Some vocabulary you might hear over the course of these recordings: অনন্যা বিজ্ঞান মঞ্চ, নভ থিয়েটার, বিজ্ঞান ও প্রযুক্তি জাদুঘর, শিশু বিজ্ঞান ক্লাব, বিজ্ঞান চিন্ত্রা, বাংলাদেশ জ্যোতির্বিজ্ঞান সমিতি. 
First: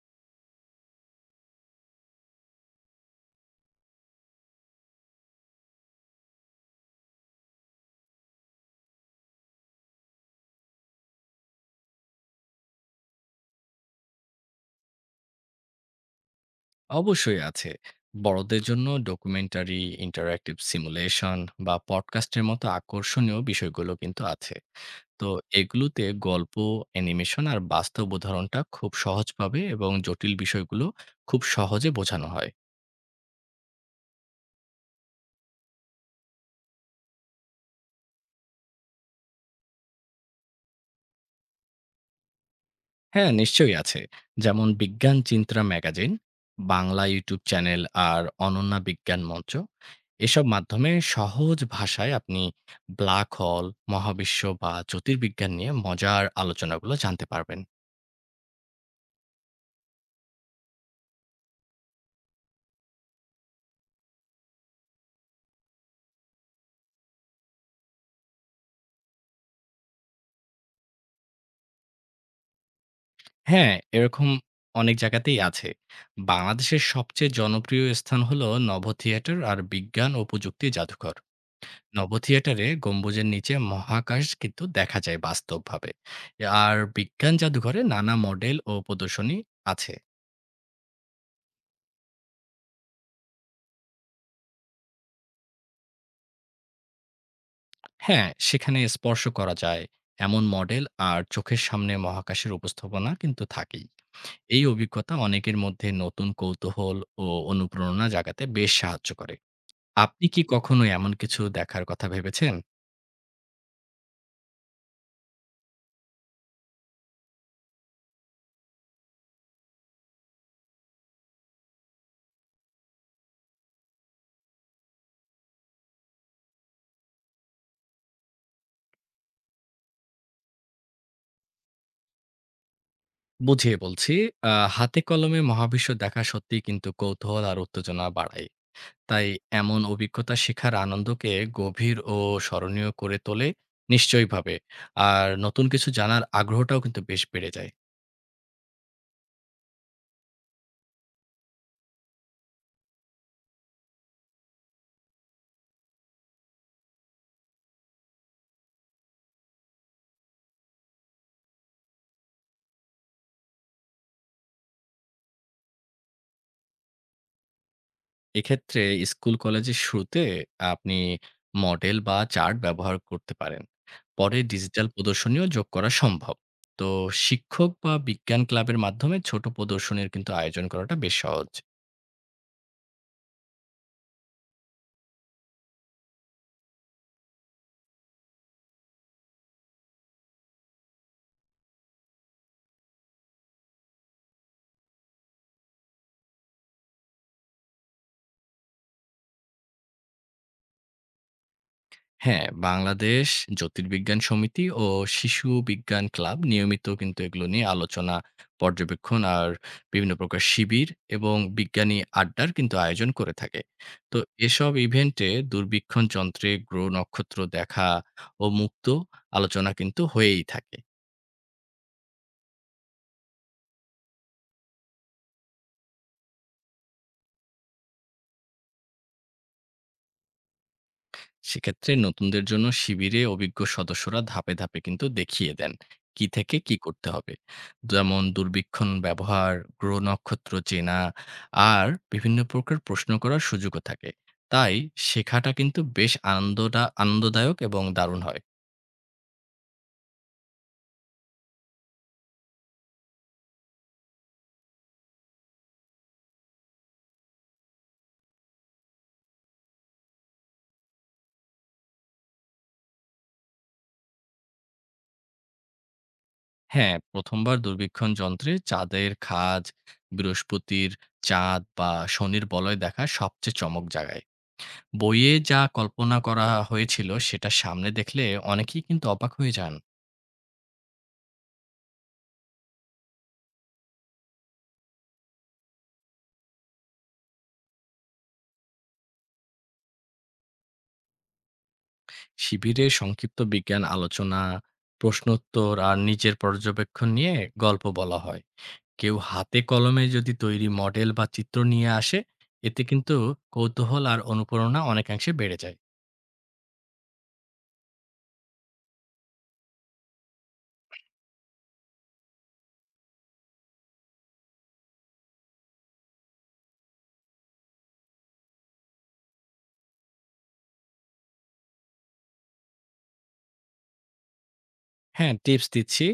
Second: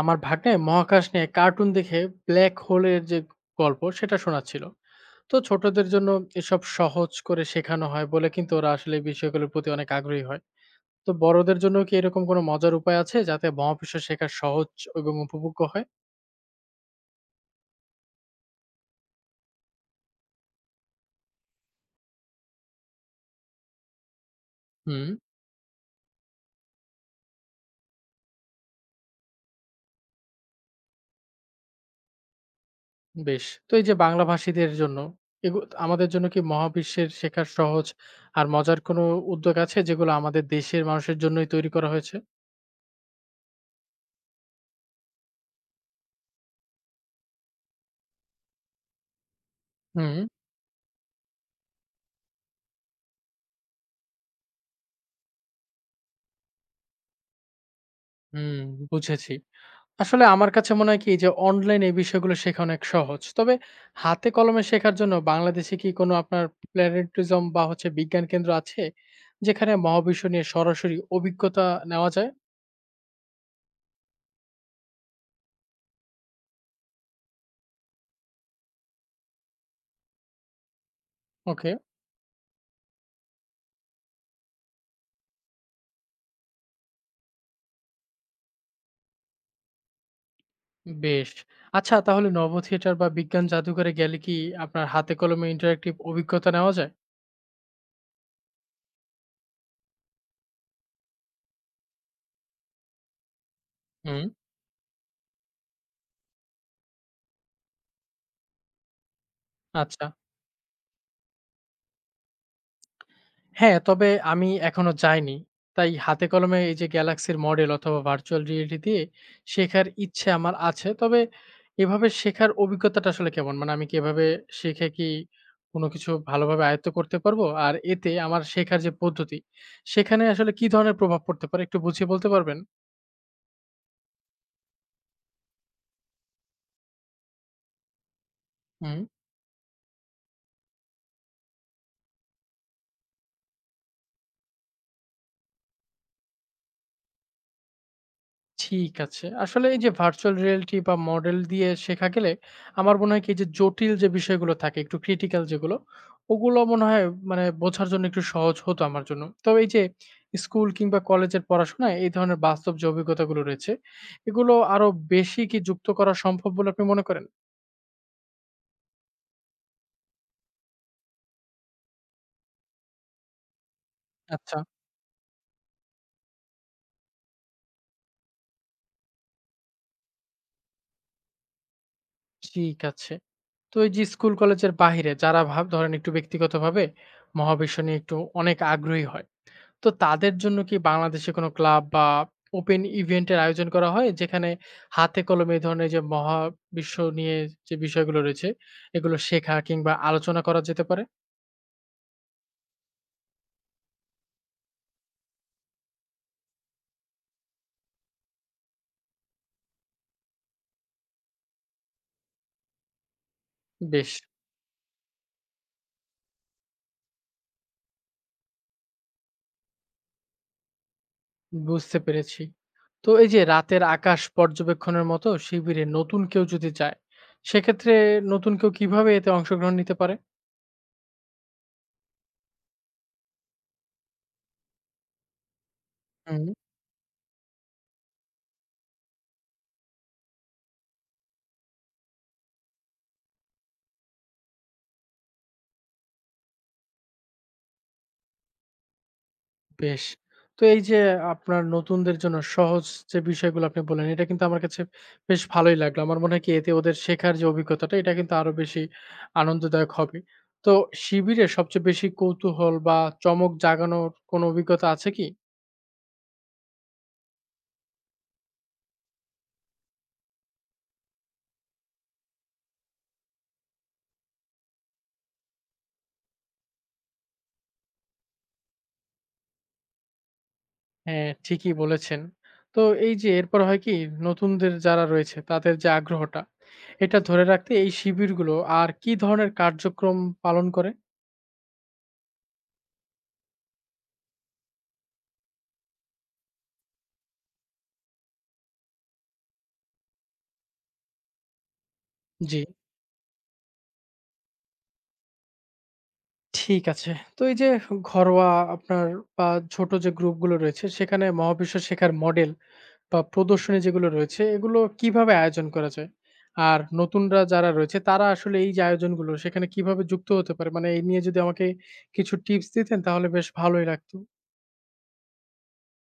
আমার ভাগ্নে মহাকাশ নিয়ে কার্টুন দেখে ব্ল্যাক হোলের যে গল্প সেটা শোনাচ্ছিল তো ছোটদের জন্য এসব সহজ করে শেখানো হয় বলে কিন্তু ওরা আসলে এই বিষয়গুলোর প্রতি অনেক আগ্রহী হয় তো বড়দের জন্য কি এরকম কোনো মজার উপায় আছে যাতে মহাবিশ্ব শেখা সহজ এবং উপভোগ্য হয়? অবশ্যই আছে। বড়দের জন্য ডকুমেন্টারি, ইন্টারেক্টিভ সিমুলেশন বা পডকাস্টের মতো আকর্ষণীয় বিষয়গুলো কিন্তু আছে। হুম। তো এগুলোতে গল্প, অ্যানিমেশন আর বাস্তব উদাহরণটা খুব সহজভাবে এবং জটিল বিষয়গুলো খুব সহজে বোঝানো হয়। বেশ, তো এই যে বাংলা ভাষীদের জন্য আমাদের জন্য কি মহাবিশ্বের শেখার সহজ আর মজার কোনো উদ্যোগ আছে যেগুলো আমাদের দেশের মানুষের জন্যই তৈরি করা হয়েছে? হ্যাঁ, নিশ্চয়ই আছে। যেমন বিজ্ঞান চিন্ত্রা ম্যাগাজিন, বাংলা ইউটিউব চ্যানেল আর অনন্যা বিজ্ঞান মঞ্চ। হুম এসব মাধ্যমে সহজ ভাষায় আপনি ব্ল্যাক হোল, মহাবিশ্ব বা জ্যোতির্বিজ্ঞান নিয়ে মজার আলোচনাগুলো জানতে পারবেন। হুম বুঝেছি। আসলে আমার কাছে মনে হয় কি যে অনলাইন এই বিষয়গুলো শেখা অনেক সহজ। তবে হাতে কলমে শেখার জন্য বাংলাদেশে কি কোনো আপনার প্ল্যানেটেরিজম বা হচ্ছে বিজ্ঞান কেন্দ্র আছে? যেখানে মহাবিশ্ব নিয়ে সরাসরি অভিজ্ঞতা নেওয়া যায়? হ্যাঁ, এরকম অনেক জায়গাতেই আছে। বাংলাদেশের সবচেয়ে জনপ্রিয় স্থান হলো নভ থিয়েটার আর বিজ্ঞান ও প্রযুক্তি জাদুঘর। ওকে, নব থিয়েটারে গম্বুজের নিচে মহাকাশ কিন্তু দেখা যায় বাস্তবভাবে আর বিজ্ঞান জাদুঘরে নানা মডেল ও প্রদর্শনী আছে। বেশ। আচ্ছা, তাহলে নভ থিয়েটার বা বিজ্ঞান জাদুঘরে গেলে কি আপনার হাতে কলমে ইন্টারেক্টিভ অভিজ্ঞতা নেওয়া যায়? হ্যাঁ সেখানে স্পর্শ করা যায় এমন মডেল আর চোখের সামনে মহাকাশের উপস্থাপনা কিন্তু থাকেই। হুম, এই অভিজ্ঞতা অনেকের মধ্যে নতুন কৌতূহল ও অনুপ্রেরণা জাগাতে বেশ সাহায্য করে। আচ্ছা। আপনি কি কখনো এমন কিছু দেখার কথা ভেবেছেন? হ্যাঁ, তবে আমি এখনো যাইনি। তাই হাতে কলমে এই যে গ্যালাক্সির মডেল অথবা ভার্চুয়াল রিয়েলিটি দিয়ে শেখার ইচ্ছে আমার আছে। তবে এভাবে শেখার অভিজ্ঞতাটা আসলে কেমন? মানে আমি কি এভাবে শিখে কি কোনো কিছু ভালোভাবে আয়ত্ত করতে পারবো? আর এতে আমার শেখার যে পদ্ধতি, সেখানে আসলে কি ধরনের প্রভাব পড়তে পারে একটু বুঝিয়ে বলতে পারবেন? বুঝিয়ে বলছি। হাতে কলমে মহাবিশ্ব দেখা সত্যিই কিন্তু কৌতূহল আর উত্তেজনা বাড়ায়। হু। তাই এমন অভিজ্ঞতা শেখার আনন্দকে গভীর ও স্মরণীয় করে তোলে নিশ্চয়ইভাবে। আর নতুন কিছু জানার আগ্রহটাও কিন্তু বেশ বেড়ে যায়। ঠিক আছে। আসলে এই যে ভার্চুয়াল রিয়ালিটি বা মডেল দিয়ে শেখা গেলে আমার মনে হয় কি যে জটিল যে বিষয়গুলো থাকে একটু ক্রিটিক্যাল যেগুলো, ওগুলো মনে হয় মানে বোঝার জন্য একটু সহজ হতো আমার জন্য। তবে এই যে স্কুল কিংবা কলেজের পড়াশোনায় এই ধরনের বাস্তব যে অভিজ্ঞতাগুলো রয়েছে, এগুলো আরো বেশি কি যুক্ত করা সম্ভব বলে আপনি মনে করেন? এক্ষেত্রে স্কুল কলেজের শুরুতে আপনি মডেল বা চার্ট ব্যবহার করতে পারেন। পরে আচ্ছা, ডিজিটাল প্রদর্শনীও যোগ করা সম্ভব। তো শিক্ষক বা বিজ্ঞান ক্লাবের মাধ্যমে ছোট প্রদর্শনীর কিন্তু আয়োজন করাটা বেশ সহজ। ঠিক আছে। তো এই যে স্কুল কলেজের বাহিরে যারা ভাব ধরেন একটু ব্যক্তিগতভাবে মহাবিশ্ব নিয়ে একটু অনেক আগ্রহী হয় তো তাদের জন্য কি বাংলাদেশে কোনো ক্লাব বা ওপেন ইভেন্টের আয়োজন করা হয়? যেখানে হাতে কলমে এ ধরনের যে মহাবিশ্ব নিয়ে যে বিষয়গুলো রয়েছে, এগুলো শেখা কিংবা আলোচনা করা যেতে পারে? হ্যাঁ, বাংলাদেশ জ্যোতির্বিজ্ঞান সমিতি ও শিশু বিজ্ঞান ক্লাব নিয়মিত কিন্তু এগুলো নিয়ে আলোচনা, পর্যবেক্ষণ আর বিভিন্ন প্রকার শিবির এবং বিজ্ঞানী আড্ডার কিন্তু আয়োজন করে থাকে। বেশ। তো এসব ইভেন্টে দূরবীক্ষণ যন্ত্রে গ্রহ নক্ষত্র দেখা ও মুক্ত আলোচনা কিন্তু হয়েই থাকে। বুঝতে পেরেছি। তো এই যে রাতের আকাশ পর্যবেক্ষণের মতো শিবিরে নতুন কেউ যদি যায়, সেক্ষেত্রে নতুন কেউ কিভাবে এতে অংশগ্রহণ নিতে পারে? সেক্ষেত্রে নতুনদের জন্য শিবিরে অভিজ্ঞ সদস্যরা ধাপে ধাপে কিন্তু দেখিয়ে দেন কি হুম। থেকে কি করতে হবে। যেমন দুর্বীক্ষণ ব্যবহার, গ্রহ নক্ষত্র চেনা আর বিভিন্ন প্রকার প্রশ্ন করার সুযোগও থাকে। তাই শেখাটা কিন্তু বেশ আনন্দদায়ক এবং দারুণ হয়। বেশ। তো এই যে আপনার নতুনদের জন্য সহজ যে বিষয়গুলো আপনি বললেন, এটা কিন্তু আমার কাছে বেশ ভালোই লাগলো। আমার মনে হয় কি এতে ওদের শেখার যে অভিজ্ঞতাটা এটা কিন্তু আরো বেশি আনন্দদায়ক হবে। তো শিবিরে সবচেয়ে বেশি কৌতূহল বা চমক জাগানোর কোনো অভিজ্ঞতা আছে কি? হ্যাঁ, প্রথমবার দুর্বীক্ষণ যন্ত্রে চাঁদের খাজ, বৃহস্পতির চাঁদ বা শনির বলয় দেখা সবচেয়ে চমক জাগায়। বইয়ে যা কল্পনা করা হয়েছিল সেটা সামনে দেখলে অনেকেই কিন্তু অবাক হয়ে যান। হ্যাঁ, ঠিকই বলেছেন। তো এই যে এরপর হয় কি নতুনদের যারা রয়েছে তাদের যে আগ্রহটা, এটা ধরে রাখতে এই শিবিরগুলো আর কি ধরনের কার্যক্রম পালন করে? শিবিরে সংক্ষিপ্ত বিজ্ঞান আলোচনা, প্রশ্নোত্তর আর নিজের পর্যবেক্ষণ নিয়ে গল্প বলা হয়। কেউ হাতে কলমে যদি তৈরি মডেল বা চিত্র নিয়ে আসে, জি। এতে কিন্তু কৌতূহল আর অনুপ্রেরণা অনেকাংশে বেড়ে যায়। ঠিক আছে। তো এই যে ঘরোয়া আপনার বা ছোট যে গ্রুপগুলো রয়েছে সেখানে মহাবিশ্ব শেখার মডেল বা প্রদর্শনী যেগুলো রয়েছে এগুলো কিভাবে আয়োজন করা যায়? আর নতুনরা যারা রয়েছে তারা আসলে এই যে আয়োজনগুলো সেখানে কিভাবে যুক্ত হতে পারে? মানে এই নিয়ে যদি আমাকে কিছু টিপস দিতেন তাহলে বেশ ভালোই লাগতো। হ্যাঁ, টিপস দিচ্ছি।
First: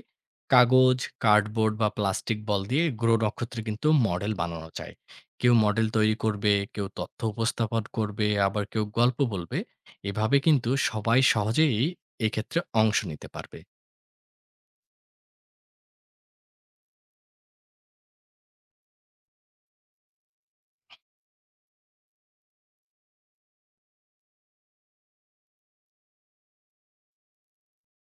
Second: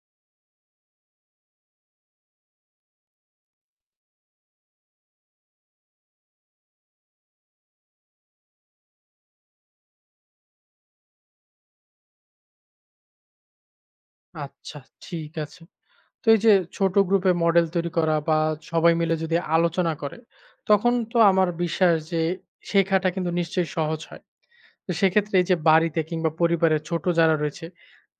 কাগজ, কার্ডবোর্ড বা প্লাস্টিক বল দিয়ে গ্রহ নক্ষত্রে কিন্তু মডেল বানানো যায়। কেউ মডেল তৈরি করবে, কেউ তথ্য উপস্থাপন করবে, আবার কেউ গল্প বলবে। এভাবে কিন্তু সবাই সহজেই এক্ষেত্রে অংশ নিতে পারবে। আচ্ছা, ঠিক আছে। তো এই যে ছোট গ্রুপে মডেল তৈরি করা বা সবাই মিলে যদি আলোচনা করে তখন তো আমার বিশ্বাস যে শেখাটা কিন্তু নিশ্চয়ই সহজ হয়। তো সেক্ষেত্রে এই যে বাড়িতে কিংবা পরিবারের ছোট যারা রয়েছে,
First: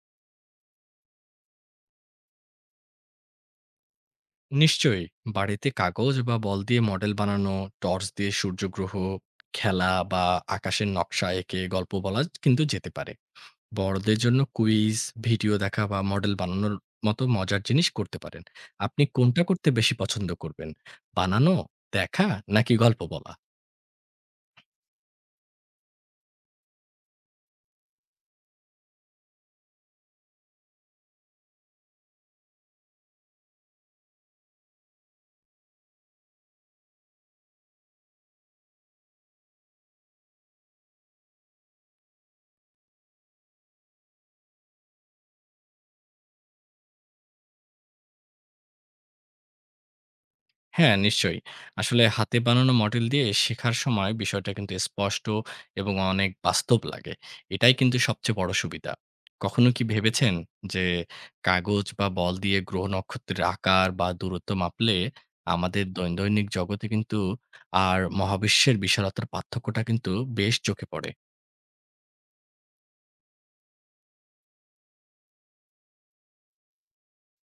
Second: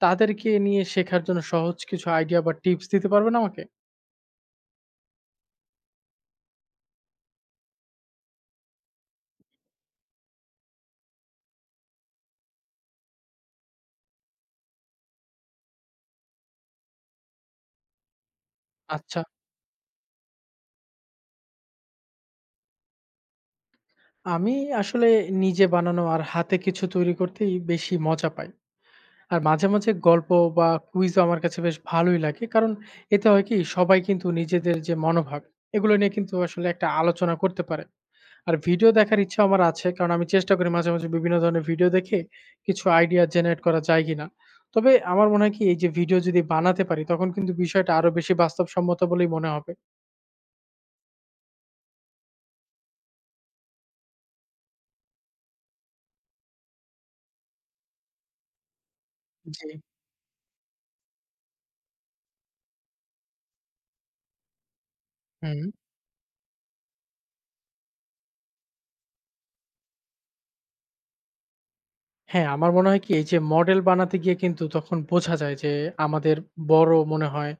তাদেরকে নিয়ে শেখার জন্য সহজ কিছু আইডিয়া বা টিপস দিতে পারবেন আমাকে? নিশ্চয়ই। বাড়িতে কাগজ বা বল দিয়ে মডেল বানানো, টর্চ দিয়ে সূর্যগ্রহ খেলা বা আকাশের নকশা এঁকে গল্প বলা কিন্তু যেতে পারে। বড়দের জন্য কুইজ, ভিডিও দেখা বা মডেল বানানোর মতো মজার জিনিস করতে পারেন। আপনি আচ্ছা। কোনটা করতে বেশি পছন্দ করবেন? বানানো, দেখা নাকি গল্প বলা? আমি আসলে নিজে বানানো আর হাতে কিছু তৈরি করতেই বেশি মজা পাই। আর মাঝে, মাঝে গল্প বা কুইজও আমার কাছে বেশ ভালোই লাগে। কারণ এতে হয় কি সবাই কিন্তু নিজেদের যে মনোভাব, এগুলো নিয়ে কিন্তু আসলে একটা আলোচনা করতে পারে। আর ভিডিও দেখার ইচ্ছা আমার আছে। কারণ আমি চেষ্টা করি মাঝে, মাঝে বিভিন্ন ধরনের ভিডিও দেখে কিছু আইডিয়া জেনারেট করা যায় কিনা। তবে আমার মনে হয় কি এই যে ভিডিও যদি বানাতে পারি তখন কিন্তু বিষয়টা আরো বেশি বাস্তবসম্মত বলেই মনে হবে। হ্যাঁ, নিশ্চয়ই। আসলে হাতে বানানো মডেল দিয়ে শেখার সময় বিষয়টা কিন্তু স্পষ্ট এবং অনেক বাস্তব লাগে। এটাই কিন্তু সবচেয়ে বড় সুবিধা। জি, কখনো কি ভেবেছেন যে কাগজ বা বল দিয়ে গ্রহ নক্ষত্রের আকার বা দূরত্ব মাপলে হুম। আমাদের দৈনন্দিন জগতে কিন্তু আর মহাবিশ্বের বিশালতার পার্থক্যটা কিন্তু বেশ চোখে পড়ে? হ্যাঁ, আমার মনে হয় কি এই যে মডেল বানাতে গিয়ে কিন্তু তখন বোঝা যায় যে আমাদের বড় মনে হয়।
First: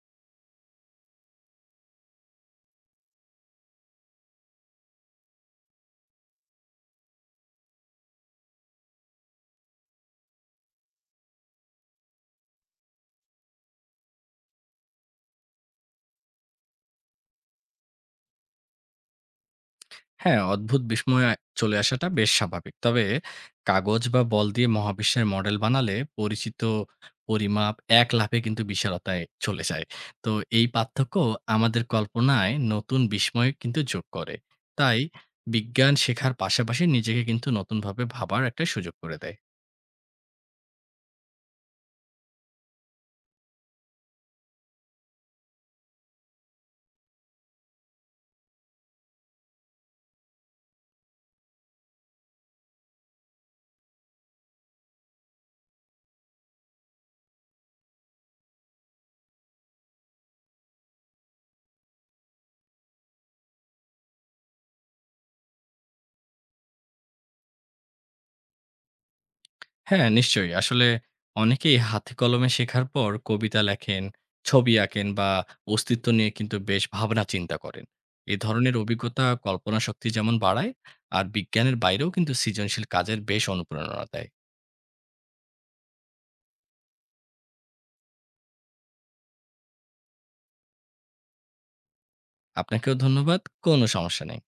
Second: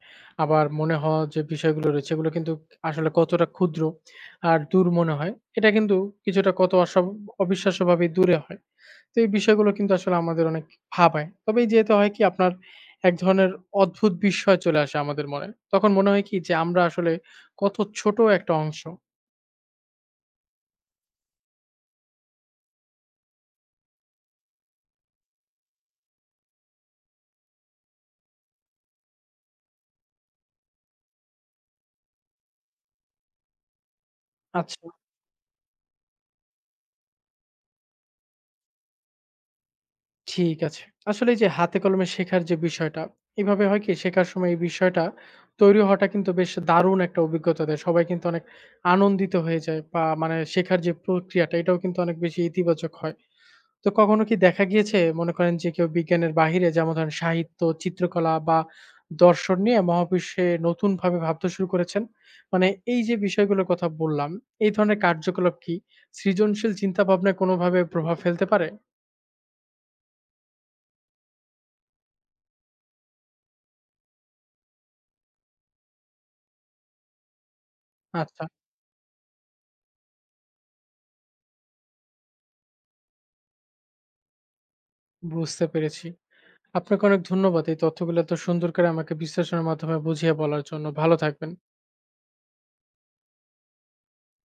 আবার মনে হওয়া যে বিষয়গুলো রয়েছে এগুলো কিন্তু আসলে কতটা ক্ষুদ্র আর দূর মনে হয়। এটা কিন্তু কিছুটা কত অসম অবিশ্বাস্যভাবেই দূরে হয়। তো এই বিষয়গুলো কিন্তু আসলে আমাদের অনেক ভাবায়। তবে এই যে এতে হয় কি আপনার এক ধরনের অদ্ভুত বিস্ময় চলে আসে আমাদের মনে। তখন মনে হয় কি যে আমরা আসলে কত ছোট একটা অংশ। হ্যাঁ, অদ্ভুত বিস্ময় চলে আসাটা বেশ স্বাভাবিক। তবে কাগজ বা বল দিয়ে মহাবিশ্বের মডেল বানালে পরিচিত পরিমাপ এক লাফে কিন্তু বিশালতায় চলে যায়। তো এই পার্থক্য আমাদের কল্পনায় নতুন বিস্ময় কিন্তু যোগ করে। আচ্ছা, তাই বিজ্ঞান শেখার পাশাপাশি নিজেকে কিন্তু নতুনভাবে ভাবার একটা সুযোগ করে দেয়। ঠিক আছে। আসলে এই যে হাতে কলমে শেখার যে বিষয়টা, এভাবে হয় কি শেখার সময় এই বিষয়টা তৈরি হওয়াটা কিন্তু বেশ দারুণ একটা অভিজ্ঞতা দেয়। সবাই কিন্তু অনেক আনন্দিত হয়ে যায় বা মানে শেখার যে প্রক্রিয়াটা এটাও কিন্তু অনেক বেশি ইতিবাচক হয়। তো কখনো কি দেখা গিয়েছে মনে করেন যে কেউ বিজ্ঞানের বাহিরে যেমন ধরেন সাহিত্য, চিত্রকলা বা দর্শন নিয়ে মহাবিশ্বে নতুনভাবে ভাবতে শুরু করেছেন? মানে এই যে বিষয়গুলোর কথা বললাম, এই ধরনের কার্যকলাপ কি সৃজনশীল চিন্তাভাবনায় কোনোভাবে প্রভাব ফেলতে পারে? হ্যাঁ, নিশ্চয়ই। আসলে অনেকেই হাতে কলমে শেখার পর কবিতা লেখেন, ছবি আঁকেন বা অস্তিত্ব নিয়ে কিন্তু বেশ ভাবনা চিন্তা করেন। এ আচ্ছা, ধরনের অভিজ্ঞতা কল্পনা শক্তি যেমন বাড়ায়, আর বিজ্ঞানের বাইরেও কিন্তু সৃজনশীল কাজের বেশ অনুপ্রেরণা দেয়। বুঝতে পেরেছি। আপনাকে অনেক ধন্যবাদ এই তথ্যগুলো এত সুন্দর করে আমাকে বিশ্লেষণের মাধ্যমে বুঝিয়ে বলার জন্য। ভালো থাকবেন। আপনাকেও ধন্যবাদ। কোনো সমস্যা নেই।